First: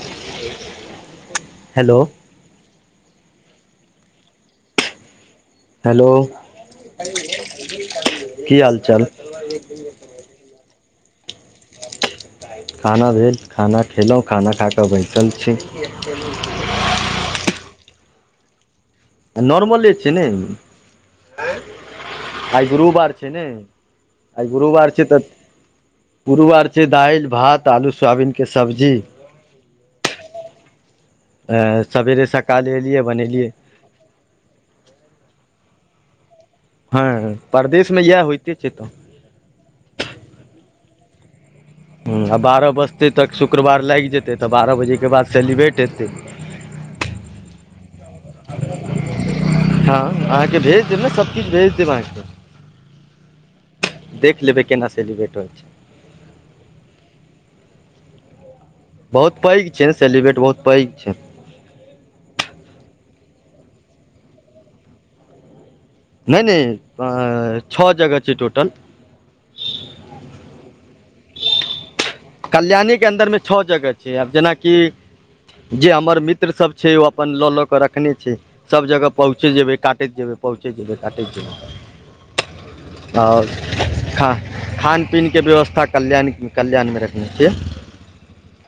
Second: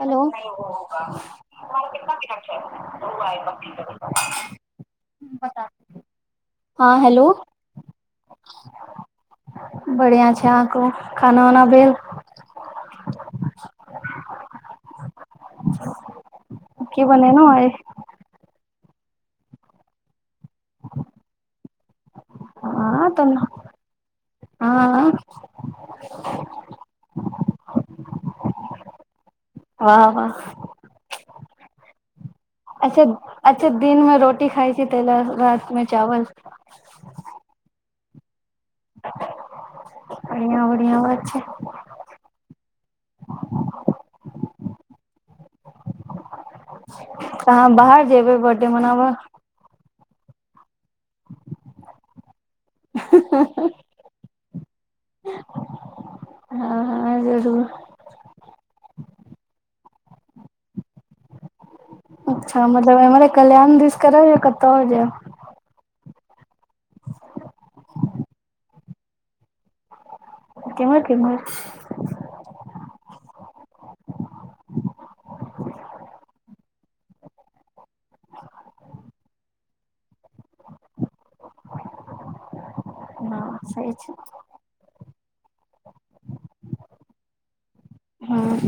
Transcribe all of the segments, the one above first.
Hello hello [unintelligible] बता [unintelligible] hello! की हाल चाल? बढ़िया छै। अहाँ कहुँ खाना -वाना भेल? खाना भेल। खाना खेलहुँ, खाना खााकऽ बैसल छी। की बनेै आइ? नर्माल छै ने। ह। [inaudible] आइ गुरुवार छै। तऽ ने आइ गुरुवार हँ छै तऽ गुरुवार छै। दालि- भात आलू सोयाबीनके सब्जी। वाह! वाह। अ सबेरे सक अच्छा अच्छा दिन में रोटी खाइ छी। तैइ लऽ रात में चावल। [unintelligible] परदेश में इएह होयते छैय तऽ। बढ़िआँ बढ़िआँ होय छै। हुँ आ बारह बजतै तक शुक्रवार लागि जेतै तऽ बारह बजे के बाद सेलिब्रेट हेतै। तऽ अहाँ बाहर जेबै बर्थडे मनाबऽ। हँ अहाँके भेज देब ने सभ किछु भेज देब अहाँके। [unintelligible] देख लेबै केना सेलिब्रेट होइ छैय। हँ हँ जरूर। बहुत पैघ छैय नऽ सेलिब्रेट बहुत पैघ छैय। अच्छा मतलब एम्हरे कल्याण दिस करब या कत्तौ और जाएब। नहि नहि अ-अ छह जगह छैय टोटल। केम्हर केम्हर। कल्याणी कें अन्दर में छह जगह छैय। आब जेनाकि जे हमर मित्र सब छैय, ओ अप्पन लऽ लऽ कऽ रखने छैय। सभ जगह पहुँचे जेबै काटैत जेबै। पहुँचैत जेबै काटैत जेबै। तऽ आओर हँ सही छै खा खान पीन के व्यवस्था कल्याण कल्याण में र के हुँ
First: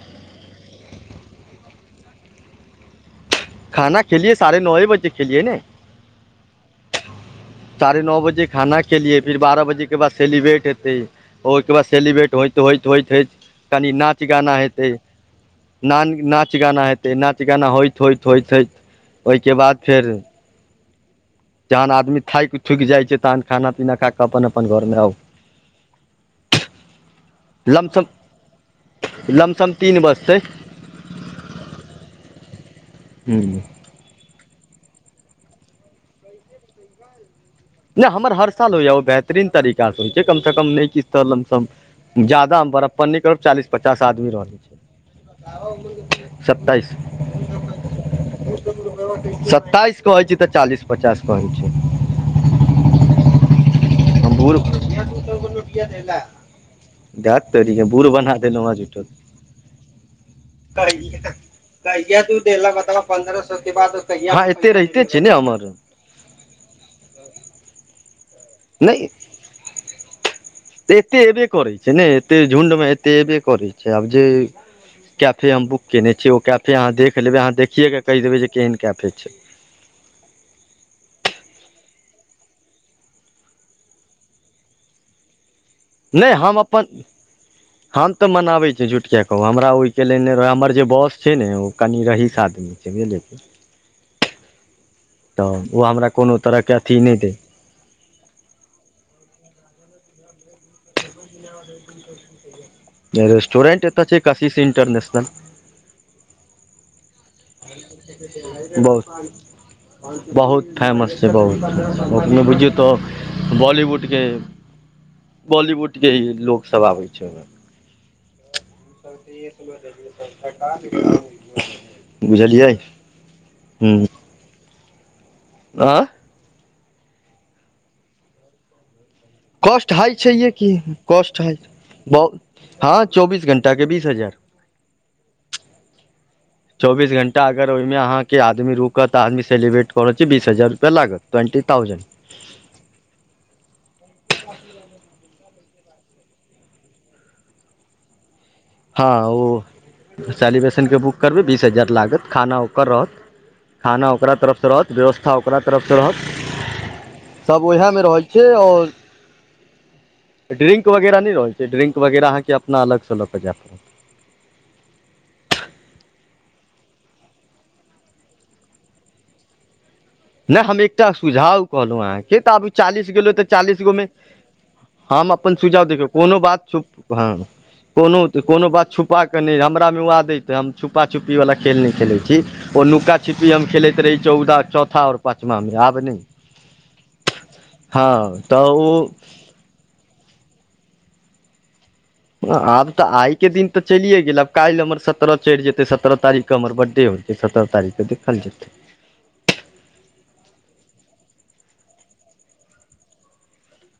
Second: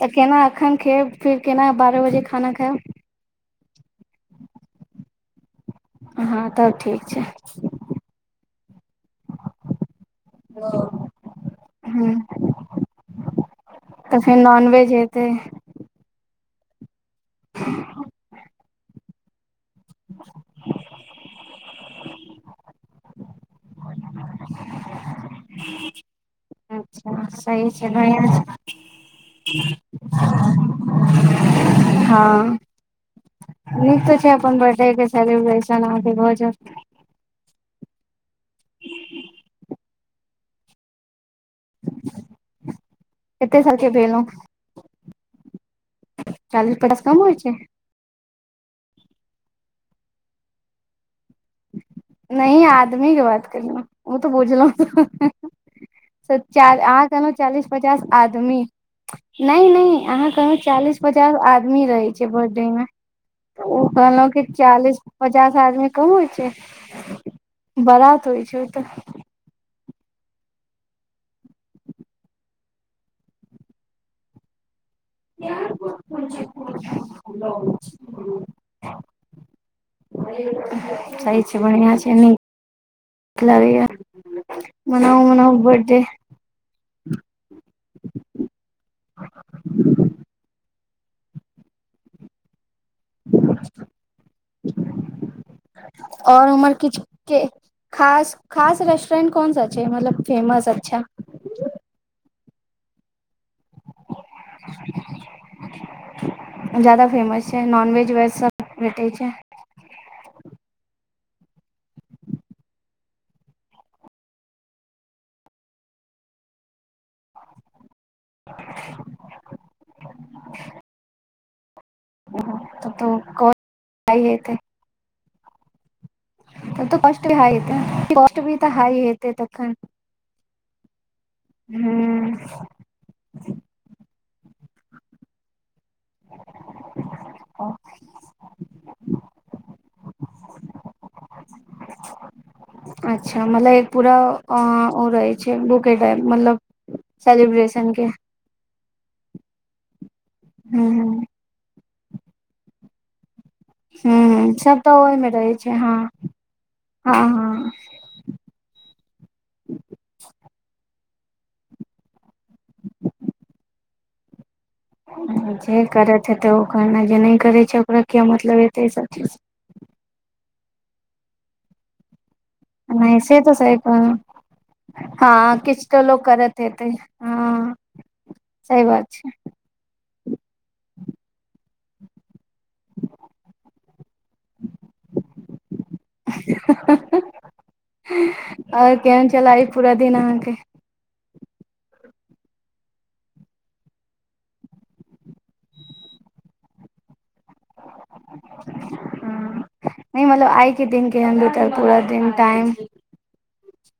तऽ केना अखैन खेब फिर केना बारह बजे खाना खाएब। खाना खेलियै साढ़े नौए बजे खेलियए ने। हँ तब ठीक छैय। साढ़े नौ बजे खाना खेलियै फिर बारह बजे ओहिके बाद सेलिब्रेट हेतैय ओहिके बाद हँ सेलिब्रेट होइत होइत होइत होइत कनि तऽ नाच फेर गाना नॉनवेज हेतैय। हेतै नागीन नाच गाना हेतैय नाच गाना होइत होइत होइत होइत ओहिके बाद फेर जहन आदमी थाकि थुकि जाइ छैय तहन खाना पीना खा कऽ अपन अपन घर में आउ। अच्छा सही छैय लमसम बढ़िआँ छैय। लमसम तीन बजतै हूँ। फेर अप्पन बड्डे के सेलिब्रेशन अहाँके भऽ जाएत। नहि हम्मर हर साल होइयऽ ओ बेहतरीन तरीका सँ होइ छैय। कम सँ कम नहि कि तऽ लमसम जादा हम बड़प्पन नइ करब कते चालीस साल के पचास भेलौं आदमी रहले छैय। चालीस सत्ताइस पचास कम होइ छै सत्ताइस कहे छी तऽ चालीस पचास कहे छी। नइ आदमी के बात करलहुँ ओ तऽ हम बूढ़ बूझलहुँ। सच्चाई अहाँ कहलहु दैट चालीस तोरीके पचास बूढ़ बना आदमी देलहुँ हेँ झूठो नइ नइ अहाँ कहै चालीस पचास आदमी रहै छै बड्डे में ओ कहलहुँ की हँ एते चालीस रहिते छै ने पचास हमर आदमी कब होइ छैय, बरात होइ छैय ओतऽ। ते एत्ते एबे करैय छैय ने एते झुण्डमे एते एबे करैय छैय। आब जे कैफे हम बुक केने छियै ओ कैफे अहाँ देख लेबैय, अहाँ देखिएके कहि देबैय जे केहन कैफे छैय। सही छैय बढ़िआँ छैय नीक नीक लागैए मनाउ मनाउ बड्डे। नहि हम अप्पन [inaudible] हम तऽ मनाबै छीै, झुठ किया कहू हमरा ओहिके लेल ने रहऽ हमर जे बाँस छैय ने ओ कनि रहीस आदमी से बुझलियै [inaudible] त ओ हमरा कोनो तरहके अथी नहि दै। खास-खास रेस्टोरेंट कोन सा छै, मतलब फेमस अच्छा? [inaudible] रेस्टोरेंट एत छै, कशिश इंटरनैशनल। जादा फेमस छै। नॉनवेज, वेज सब भेटै बहुत छै। बहुत फैमस छै बहुत, एखने बुझियौ त बॉलीवुडके [inaudible] बॉलीवुडके ही लोक सब आबै छै ओइमे। [inaudible] [unintelligible] बुझलियै तब तऽ कॉस्ट [inaudible] हुं। [unintelligible] आ तब त कास्ट हाइ हेतै। कास्ट भी त हाइ हेतै त। कॉस्ट हाइ छैेहे की। कॉस्ट हाइ [inaudible] ब हूँ हं चौबीस घण्टाके बीस हजार। चौबीस घंटा अगर ओइमे अहाँके आदमी रूक कत आदमीे सेलिब्रेट क रहल छी? बीस हजार रुपैआ लागत, ट्वेंटी ताउजेन अच्छा मतलब एक पूरा ओ ओ रहै छै, बू के डायल मतलब सेलिब्रेशन के। हं ओ हूँ सेलिब्रेसनके बुक हूँ करबै बीस हजार लागत, खाना ओकर रहत। खाना हूँ ओकरा हूँ तरफ स सब रहत, तऽ ओहिमे व्यवस्था रहै ओकरा छै तरफ हँ स रहत हँ [inaudible] सब ओहे मे रहै छै आओर ड्रिंक वगैरह नै रहै छै। ड्रिंक वगैरह अहाँके अपना अलग स ल क जाए पर। जे करैत हेतै ओकरा न, जे नै करै छै ओकरा किए मतलब हेतै ई सभ चीज सं? नै हम एकटा सुझाव कहलौं अहाँके त आब चालीस नहि गेलौं से त तऽ सही चालीस गो मे कहलौं हम अपन हँ सुझाव, किछ तऽ देखियौ लोक कोनो करत बात हेतै चूप हं हँ कोनो त कोनो सही बात छै छुपाके नै हमरा मे ओ आदति से हम छुपा छुपी बला खेल नै खेलै छी। ओ नुका छीपी हम खेलैत रही चौदा था आओर पाचमांमे आब नै [inaudible] हँ त ओ चलाइ पूरा दिन अहाँके। आब त आइके दिन त चलिए गेल आब काल्हि हमर सत्ररह चढ़ि जेतै। सत्रह तारीखके हमर बर्थडे होैइ जे सत्तरह तारीखके देखल जेतै। नै मतलब आइ के दिन केहेन बीतल पूरा दिन टाइम।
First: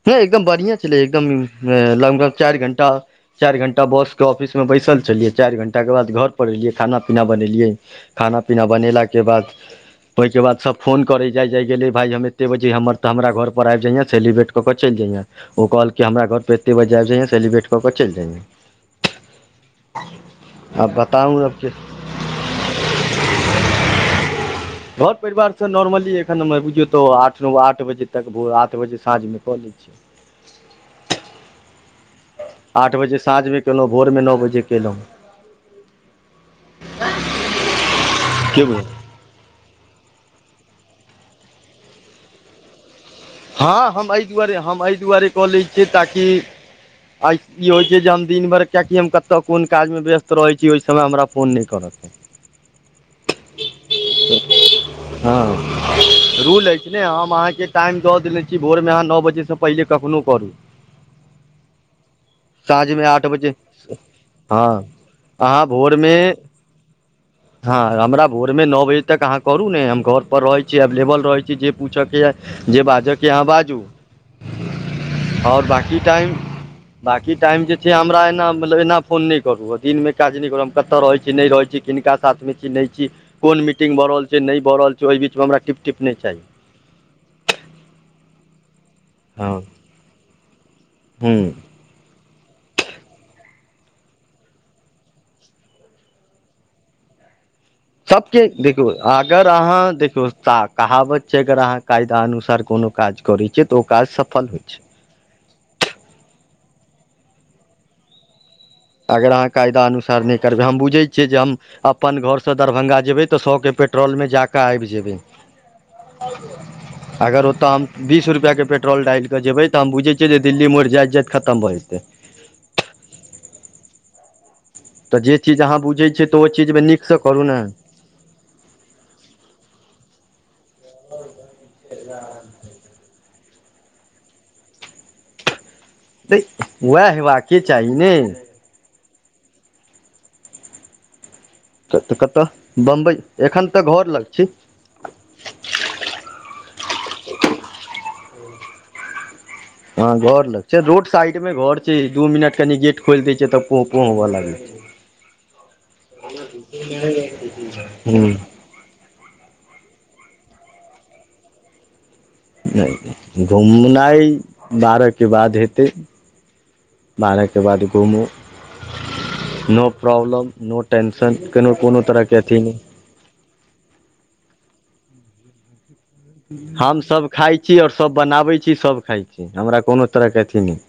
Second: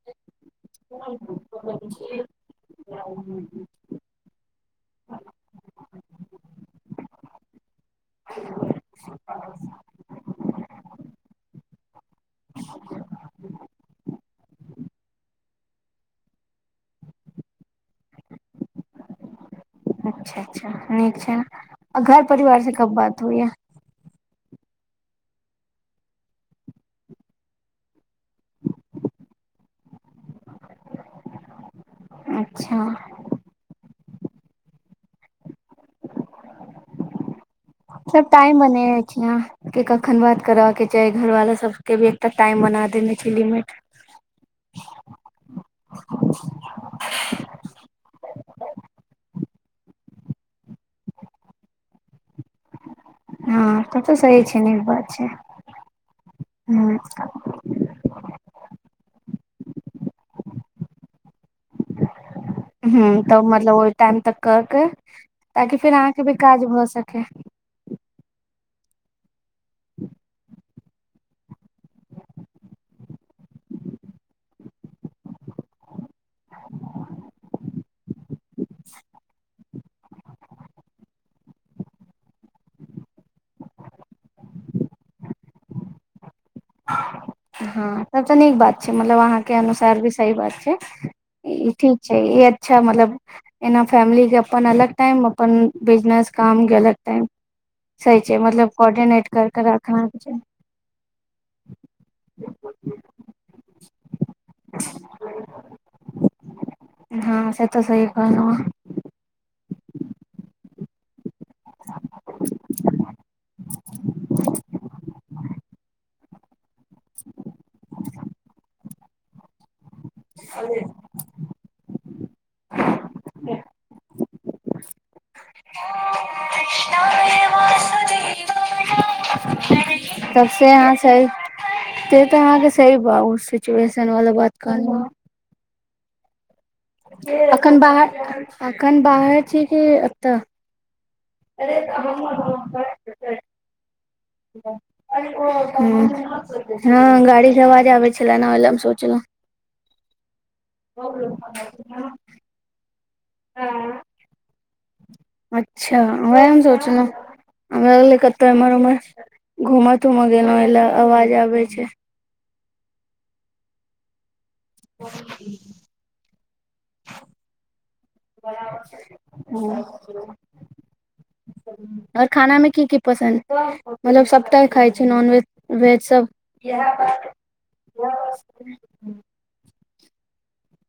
नै एकदम बढ़िएं छलै। एकदम लगभग चारि घण्टा चारि घण्टा बासके ऑफिसमे बैसल छलियै। चारि घण्टाके बाद घरपर एलियै खाना पीना बनेलियै। खाना -पीना बनेला के बाद, ओइ के बाद सब फोन करेै जाय -जाय गेलै। भाइ हम एते बजे हमर त हमरा घर पर आबि जैहे सेलिब्रेट क के चलि जैहें। ओ कहलकै हमरा घर पर एते बजे आबि जैहें सेलिब्रेट क क चैल जैहें। अच्छा-अच्छा नीक छें बताउ आब कि आ घर परिवारसं कब बात होइया। घर परिवार स नॉर्मली एखन हमर बुझियौ त आठ न ओ आठ बजे तक भोर आठ बजे साँझमे क लै छिअइ। अच्छा आठ बजे साँझमे केलौं, भोर मे न बजे केलौं। [inaudible] सबटा ऐ की बुझलियै मने जाह के कखन बात करबाके चाही, घरवालो सब के भी एकटा टाइम बना देने छी लिमिट हँ हम ऐ दुआरे, हम ऐ दुआरे क लै छियै ताकि आइ की होइ छै जे हम दिन भैर किएकि हम कत कोन काजमे व्यस्त रहै छी। ओइ समय हमरा फोन नै करत। [inaudible] हँ कते सही छै, नीक बात छै। हँ रूल अछि ह ने हम अहाँके टाइम दऽ देने छी भोर मे आहाँ नौ बजे स पहिले कखनो करू। साँझमे हूं आठ तब बजे मतलब ओय टाइम तक क हँ के अहाँ ताकि फेर आहाँ भोरमे के भी काज भए सके। हँ हमरा भोर में नौ बजे तक आहाँ करू ने हम घर पर रहै छि अबलेबल रहै छीयै जे पूछके या जे बाजके अहाॅं बाजू। और बाकी टाइम बाकी टाइम जे छै हमरा एना मतलब एना फोन नैय करू आ दिनमे काज नैय करू हम कतऽ रहै छी नैय रहै छी किनका साथ मे छी नैय छी कोन मीटिंग भऽ रहल छैय नैय भऽ रहल छै ओय बीच मे हमरा टिप- टिप नैय चाही। हँ तब त नीक बात छै मतलब आहाँ हँ के अनुसार भी सही बात छैय। हूँ इ ठीक छै इ अच्छा मतलब एना फैमिली के अपन अलग टाइम अपन बिजनेस काम के अलग टाइम। सही सब छै के मतलब देखियो कोर्डिनेट अगर कर के आहाँ रखना देखियौ छै ताक कहावत छै अगर आहाँ कायदा अनुसार कोनो काज करै छियै तऽ ओ काज सफल होय छैय। हँ से तऽ सही कहलौं आहाँ। अगर आहाँ कायदा अनुसार नैय करबै हम बुझै छियै जे हम अपन घर स दरभंगा जेबै तऽ सौ के पेट्रोल मे जाकऽ अैब जेबै। [inaudible] अगर ओतऽ हम बीस रुपया के पेट्रोल डैल कऽ जेबै तऽ हम बुझै छियै जे दिल्ली मोड़ जाइत -जाइत खतम भऽ जेतै। तऽ जे चीज आहाँ बुझै छियै तऽ ओ चीज मे नीक स करू ने। तब से आहाँ छैय तै तऽ आहाँके सही बात ओ सिचुएशन वाला बात कहलौ हन। तऽ उएह हेबाके अखन चाही बाहर ने। अखन बाहर छी कि एतऽ? तऽ कतऽ बम्बइ एखन तऽ घर लग छी। हूँ हं गाड़ी के आवाज आबै छेला ने ओहिले हम सोचलौं। हं घर लग छैय रोड साइड में घर छै दू मिनट कनि गेट खोइल दै छैय तऽ पौं -पौं हुए लागै छैय। अच्छा वएह हम सोचलौं हमरा भेलइ हूँ कतऽ एम्हर -उम्हर घूमऽ- तूमऽ गेलों एैले आवाज आबे छैय। नैय घुमनाय बारह के बाद हेतै। बारह के बाद घूमू‌। हँ नो प्रॉब्लम, नो टेंन्शन केनो कोनो तरह के अथि नैय। पसंन्द मतलब सबटा खाय छैय नॉनवेज वेज। सब हमसब खाय छी और सब बनाबै छी सब खाय छी हमरा कोनो तरहके अथी नैय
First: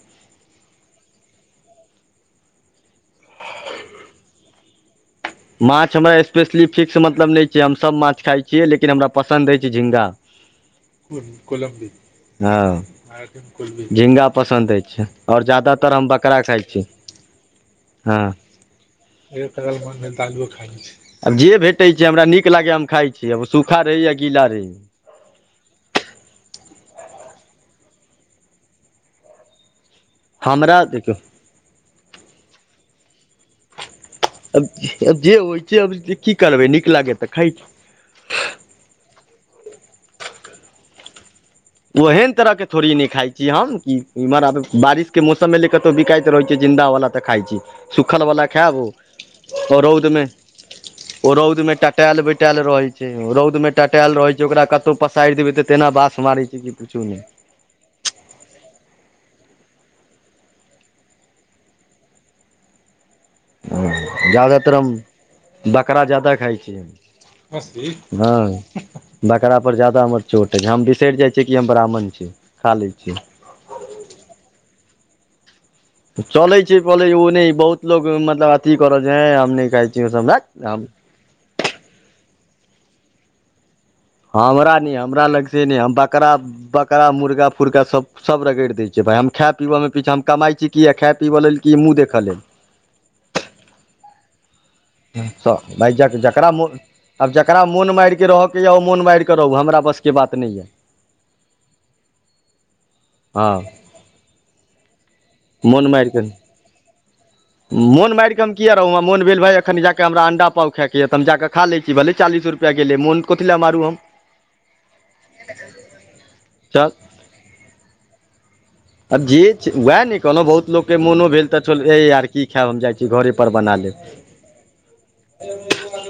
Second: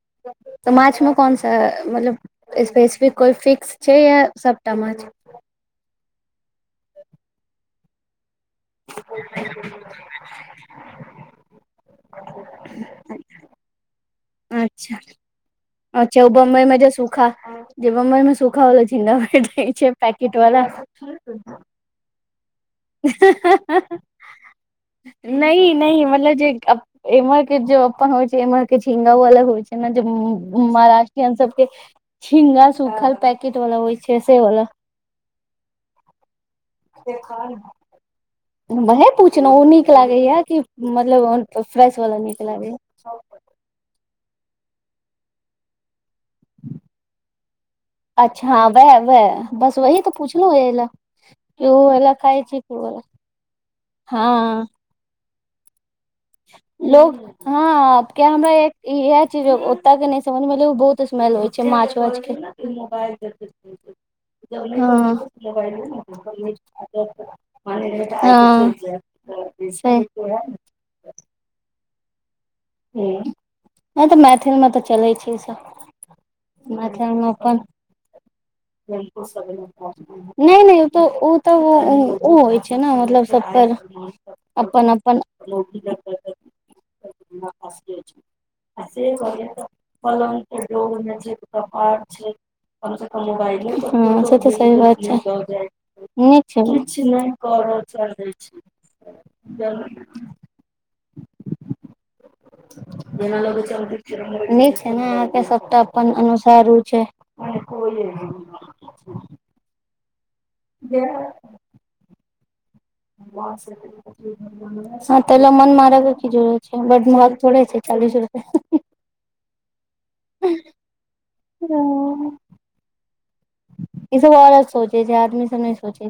तऽ माछमे कोन सा मतलब स्पेसिफिक कोय फिक्स छै या सबटा माछ? माछ हमरा स्पेशली फिक्स मतलब नैय छै हम सब माछ खााय छियै लेकिन हमरा पसन्द अैछ झिंगा कोलंबी हँ झिंगा पसंन्द अैछ अच्छा ओर ज्यादा अच्छा ओ बम्बई मे जे सूखा जे बम्बई हँ मे सूखा वला झींगा भेटै छै पैक आबजे भेटै छै। हमरा नीक लागैयै हम खाय छी। आब ओसूखा रहे या गीला रहे। नै नै मतलब जे अप एम्हर के जो अपन होइ छै एम्हर के झिंगा ऊ अलग होइ छै। एना जे हमरा देखियौ महाराष्ट्रीयन सब के छिंगल सुूखल पैकेट वाला छै से वाला आब जे होइ छै आब की करबै नै भने पुछलौं ओ नीक लागैया कि मतलब ओ फ्रेश वला ओहन निक तरहके लागैयै। थोड़ी नहि खाइ छी हम इमहर बारिश के मौसम मे ल कतौ बिकाइत रहै छै जिन्दा वला तऽ खाय छी। सूखलवला अच्छा खायब वैह वैह बस ओ वही तऽ रौदमे पूछलौं ओहिले। ओ रौद में टटायल टटायल रहे छै। रौद मे टटायल रहे छै। ओकरा हँ कत पसारि देबै तऽ तेना बास मारै छै कि पूछू लोग नै हँ। आ के हमरा इहे चीज ओते के नहि समझ मे एलै कि बहुत स्मेल अबै छै, माछ वाछ के मबाइ [unintelligible] ज्यादातर हम बकरा ज्यादा खाइ छियै। खस्सी, हँ बकरा पर से ज्यादा हमर चोट अछि। हम सठि जाइ छै कि हम ब्राह्मण छियै। खा लै हं तऽ मैथिलमे तऽ चलै छै ई सब। चलै छै पलै मैथिल छै ओ मे नहि अपन बहुत लोक मतलब आब नहि नहि ओ हम तऽ ओ तब ओ ओ होइ छै ने मतलब सब पर हमरा अपन नै अपन हमरा लग से नै हम बकरा बकरा मुर्गा फर्गा सब सब रगैड़ देय छी। भाई हम खाय पीबऽमे पीछे नै, हम कमाइ छी कि आ खाय पीबऽ लेल कि मुँह देखऽ लेल। हँ से तऽ सही बात। छै भाय नीक जकरा छै आब जकरा मोन मारि कऽ रहयके ये ओ मोन मारि कऽ रहू, हमरा बस के बात नहि ये। जेना हँ लगै छै अहांके नीक छै ने अहाँके सबटा मोन मारि अपन कऽ अनुसार होइ छै। मोन मारिऽ हम किए रहु, मन भेल भाय अखन जा कऽ हमरा अंडा पाव खाइके ये त हम जा कऽ खा लै छी, भले चालीस रुपए ले गेल मोन कथी ब लए से ठ मारू हम [unintelligible] हँ त ल मन मार र की जड़ै छै। चल बड मग ोड़े छै चालीस रुपस [unintelligible] आब जे छै वैह ने। कहलहु बहुत लोकके मोनो भेल तऽ चल ऐ यार की खायब हम जाइ छी, घरे पर बना लेब। ई सब औरत सोचे छै आदमी सब नहि सोचे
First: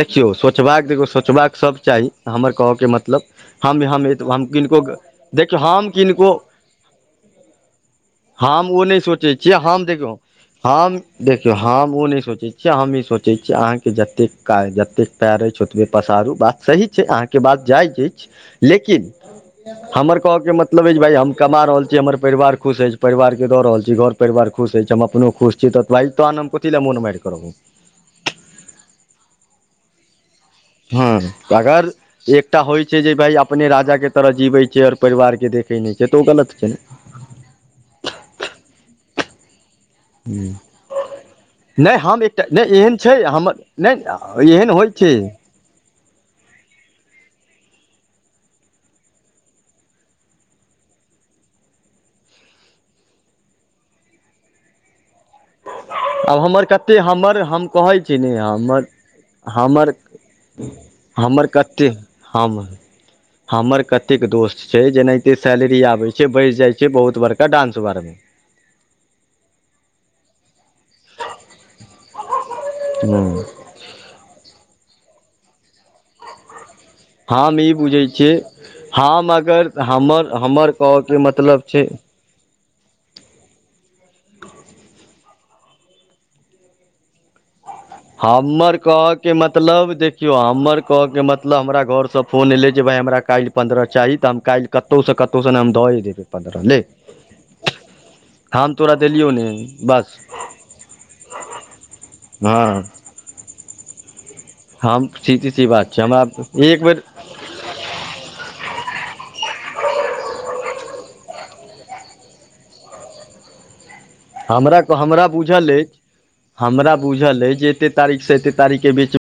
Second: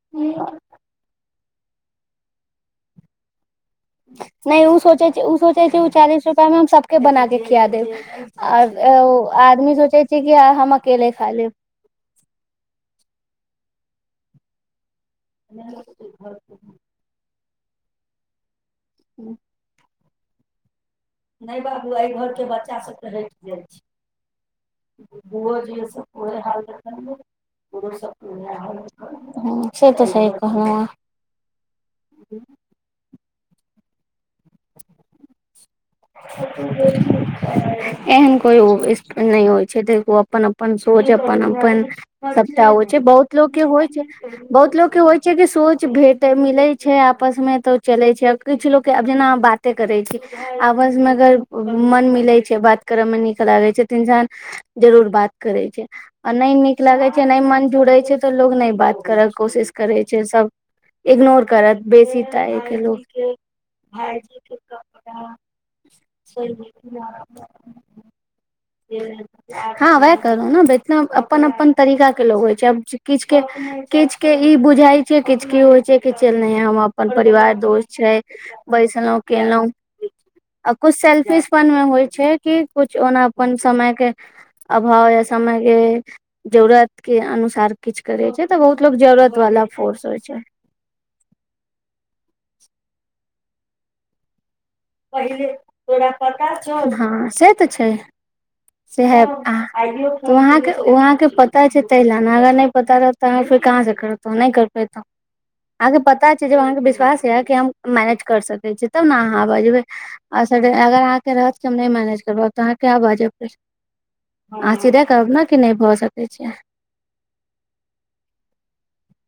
देखियौ छै सोचबाक देखौ सोचबाक सब चाही, हमर कहऽके मतलब हम हम हम नहि ओ किनको सोचै छै, ओ देखियौ सोचे छै ओ हम चालीस किनको रुपआ मे हम सब के बना के खिया देब आ हम ओ नहि सोचै छियै आदमी हम सोचे देखियौ छै कि हम अकेले खा लेब। हम ओ नहि सोचै छियै हम ई सोचै छियै अहाँके जतेक काज जतेक पयर अछि ओतबे पसारू बात सही छै, अहाँके बात जायज अछि लेकिन हमर कह के मतलब अछि जे भाइ कमा रहल छी, हमर परिवार खुश अछि परिवार के दऽ रहल छी, घर परिवार खुश अछि, हम अपनो खुश छी त तखन हम कथि ले मोन मारि के रहब। हं से तऽ छै हं। हँ अगर एकटा होइ छै जे भाय अपने राजा के तरह जीवै छी और परिवारके देखै नहि छै तऽ ओ गलत छै। एहन कोइ ओ नै होइ छै। ओ अपन अपन सोच अपन अपन नहि हम एकटा सबटा नहि होइ एहन छै। बहुत लोग हमर के होइ छै। नहि बहुत एहन लोक के होइ छै कि सोच भेट तऽ मिलै छै आपसमे तऽ चलै छै किछु लोकके आब जेना बाते करै छै। आपस मे अगर मन मिलै छै बात करै त नीक लागै छै तऽ इन्सान जरूर बात करे छै आ आब नै हमर नीक कते लागे छै, नै हमर हम मन जुड़े कहै छी छै ने तऽ लोग नै हमर बात करा के कोशिश हमर करै छै, सब हमर इग्नोर करत कते बेसी हम टाए के लोग हमर कतेक दोस्त छै, जेना कि सैलरी आबै छै बैस जाय छै बहुत बड़का डांस बार मे। हां वाएह कहलौ नै बे [unintelligible] अपन-अपन तरीका के लोग होय छै, आब किछ के हूँ किछ के ई बुझाय छै, किछ की होय छै कि चल नै हम अ पन परिवार हम ई दोस्त बुझै छै, छियै बैसलौ हम केलौ अगर हमर आ हमर कुछ कहऽके मतलब सेल्फिसपन मे होय छै। की कुछ ओना अपन समय के अभाव या, समय के जरूरत के अनुसार किछ करे छै तऽ हमर बहुत लोग कहऽ के जरूरत वाला मतलब फोर्स होइ देखियौ छै हमर कहऽ के मतलब हमरा घर से फोन अयलै जे भाय हमरा काएल पंद्रअ चाही तऽ हम काएल ले हां से तऽ छै। हम तोरा सेहाए देलियौ ने अहाँ बस उ अहाँ के, उ अहाँ के पता छै तै लए नै, अगर नै हँ पता रह त अहाँ फेर कहां से करतो नै कर पेतो, हम सीधी सी अहाँ बात के हमरा पता छै जब अहाँ के एक बेर विश्वास कियाएकि हम मैनेज कर सके छी, तब ने अहाँ अगा जेबै। [unintelligible] अगर अहाँके रहत कि हम नै मैनेज करब तऽ अहाँ कियाए बाजब फेर। अहाँ हमरा, सीधे हमरा कहब ने कि बुझल नहि अय, भऽ सकै छै हमरा बुझल अय जे एते तारीख से एते तारीख के बीच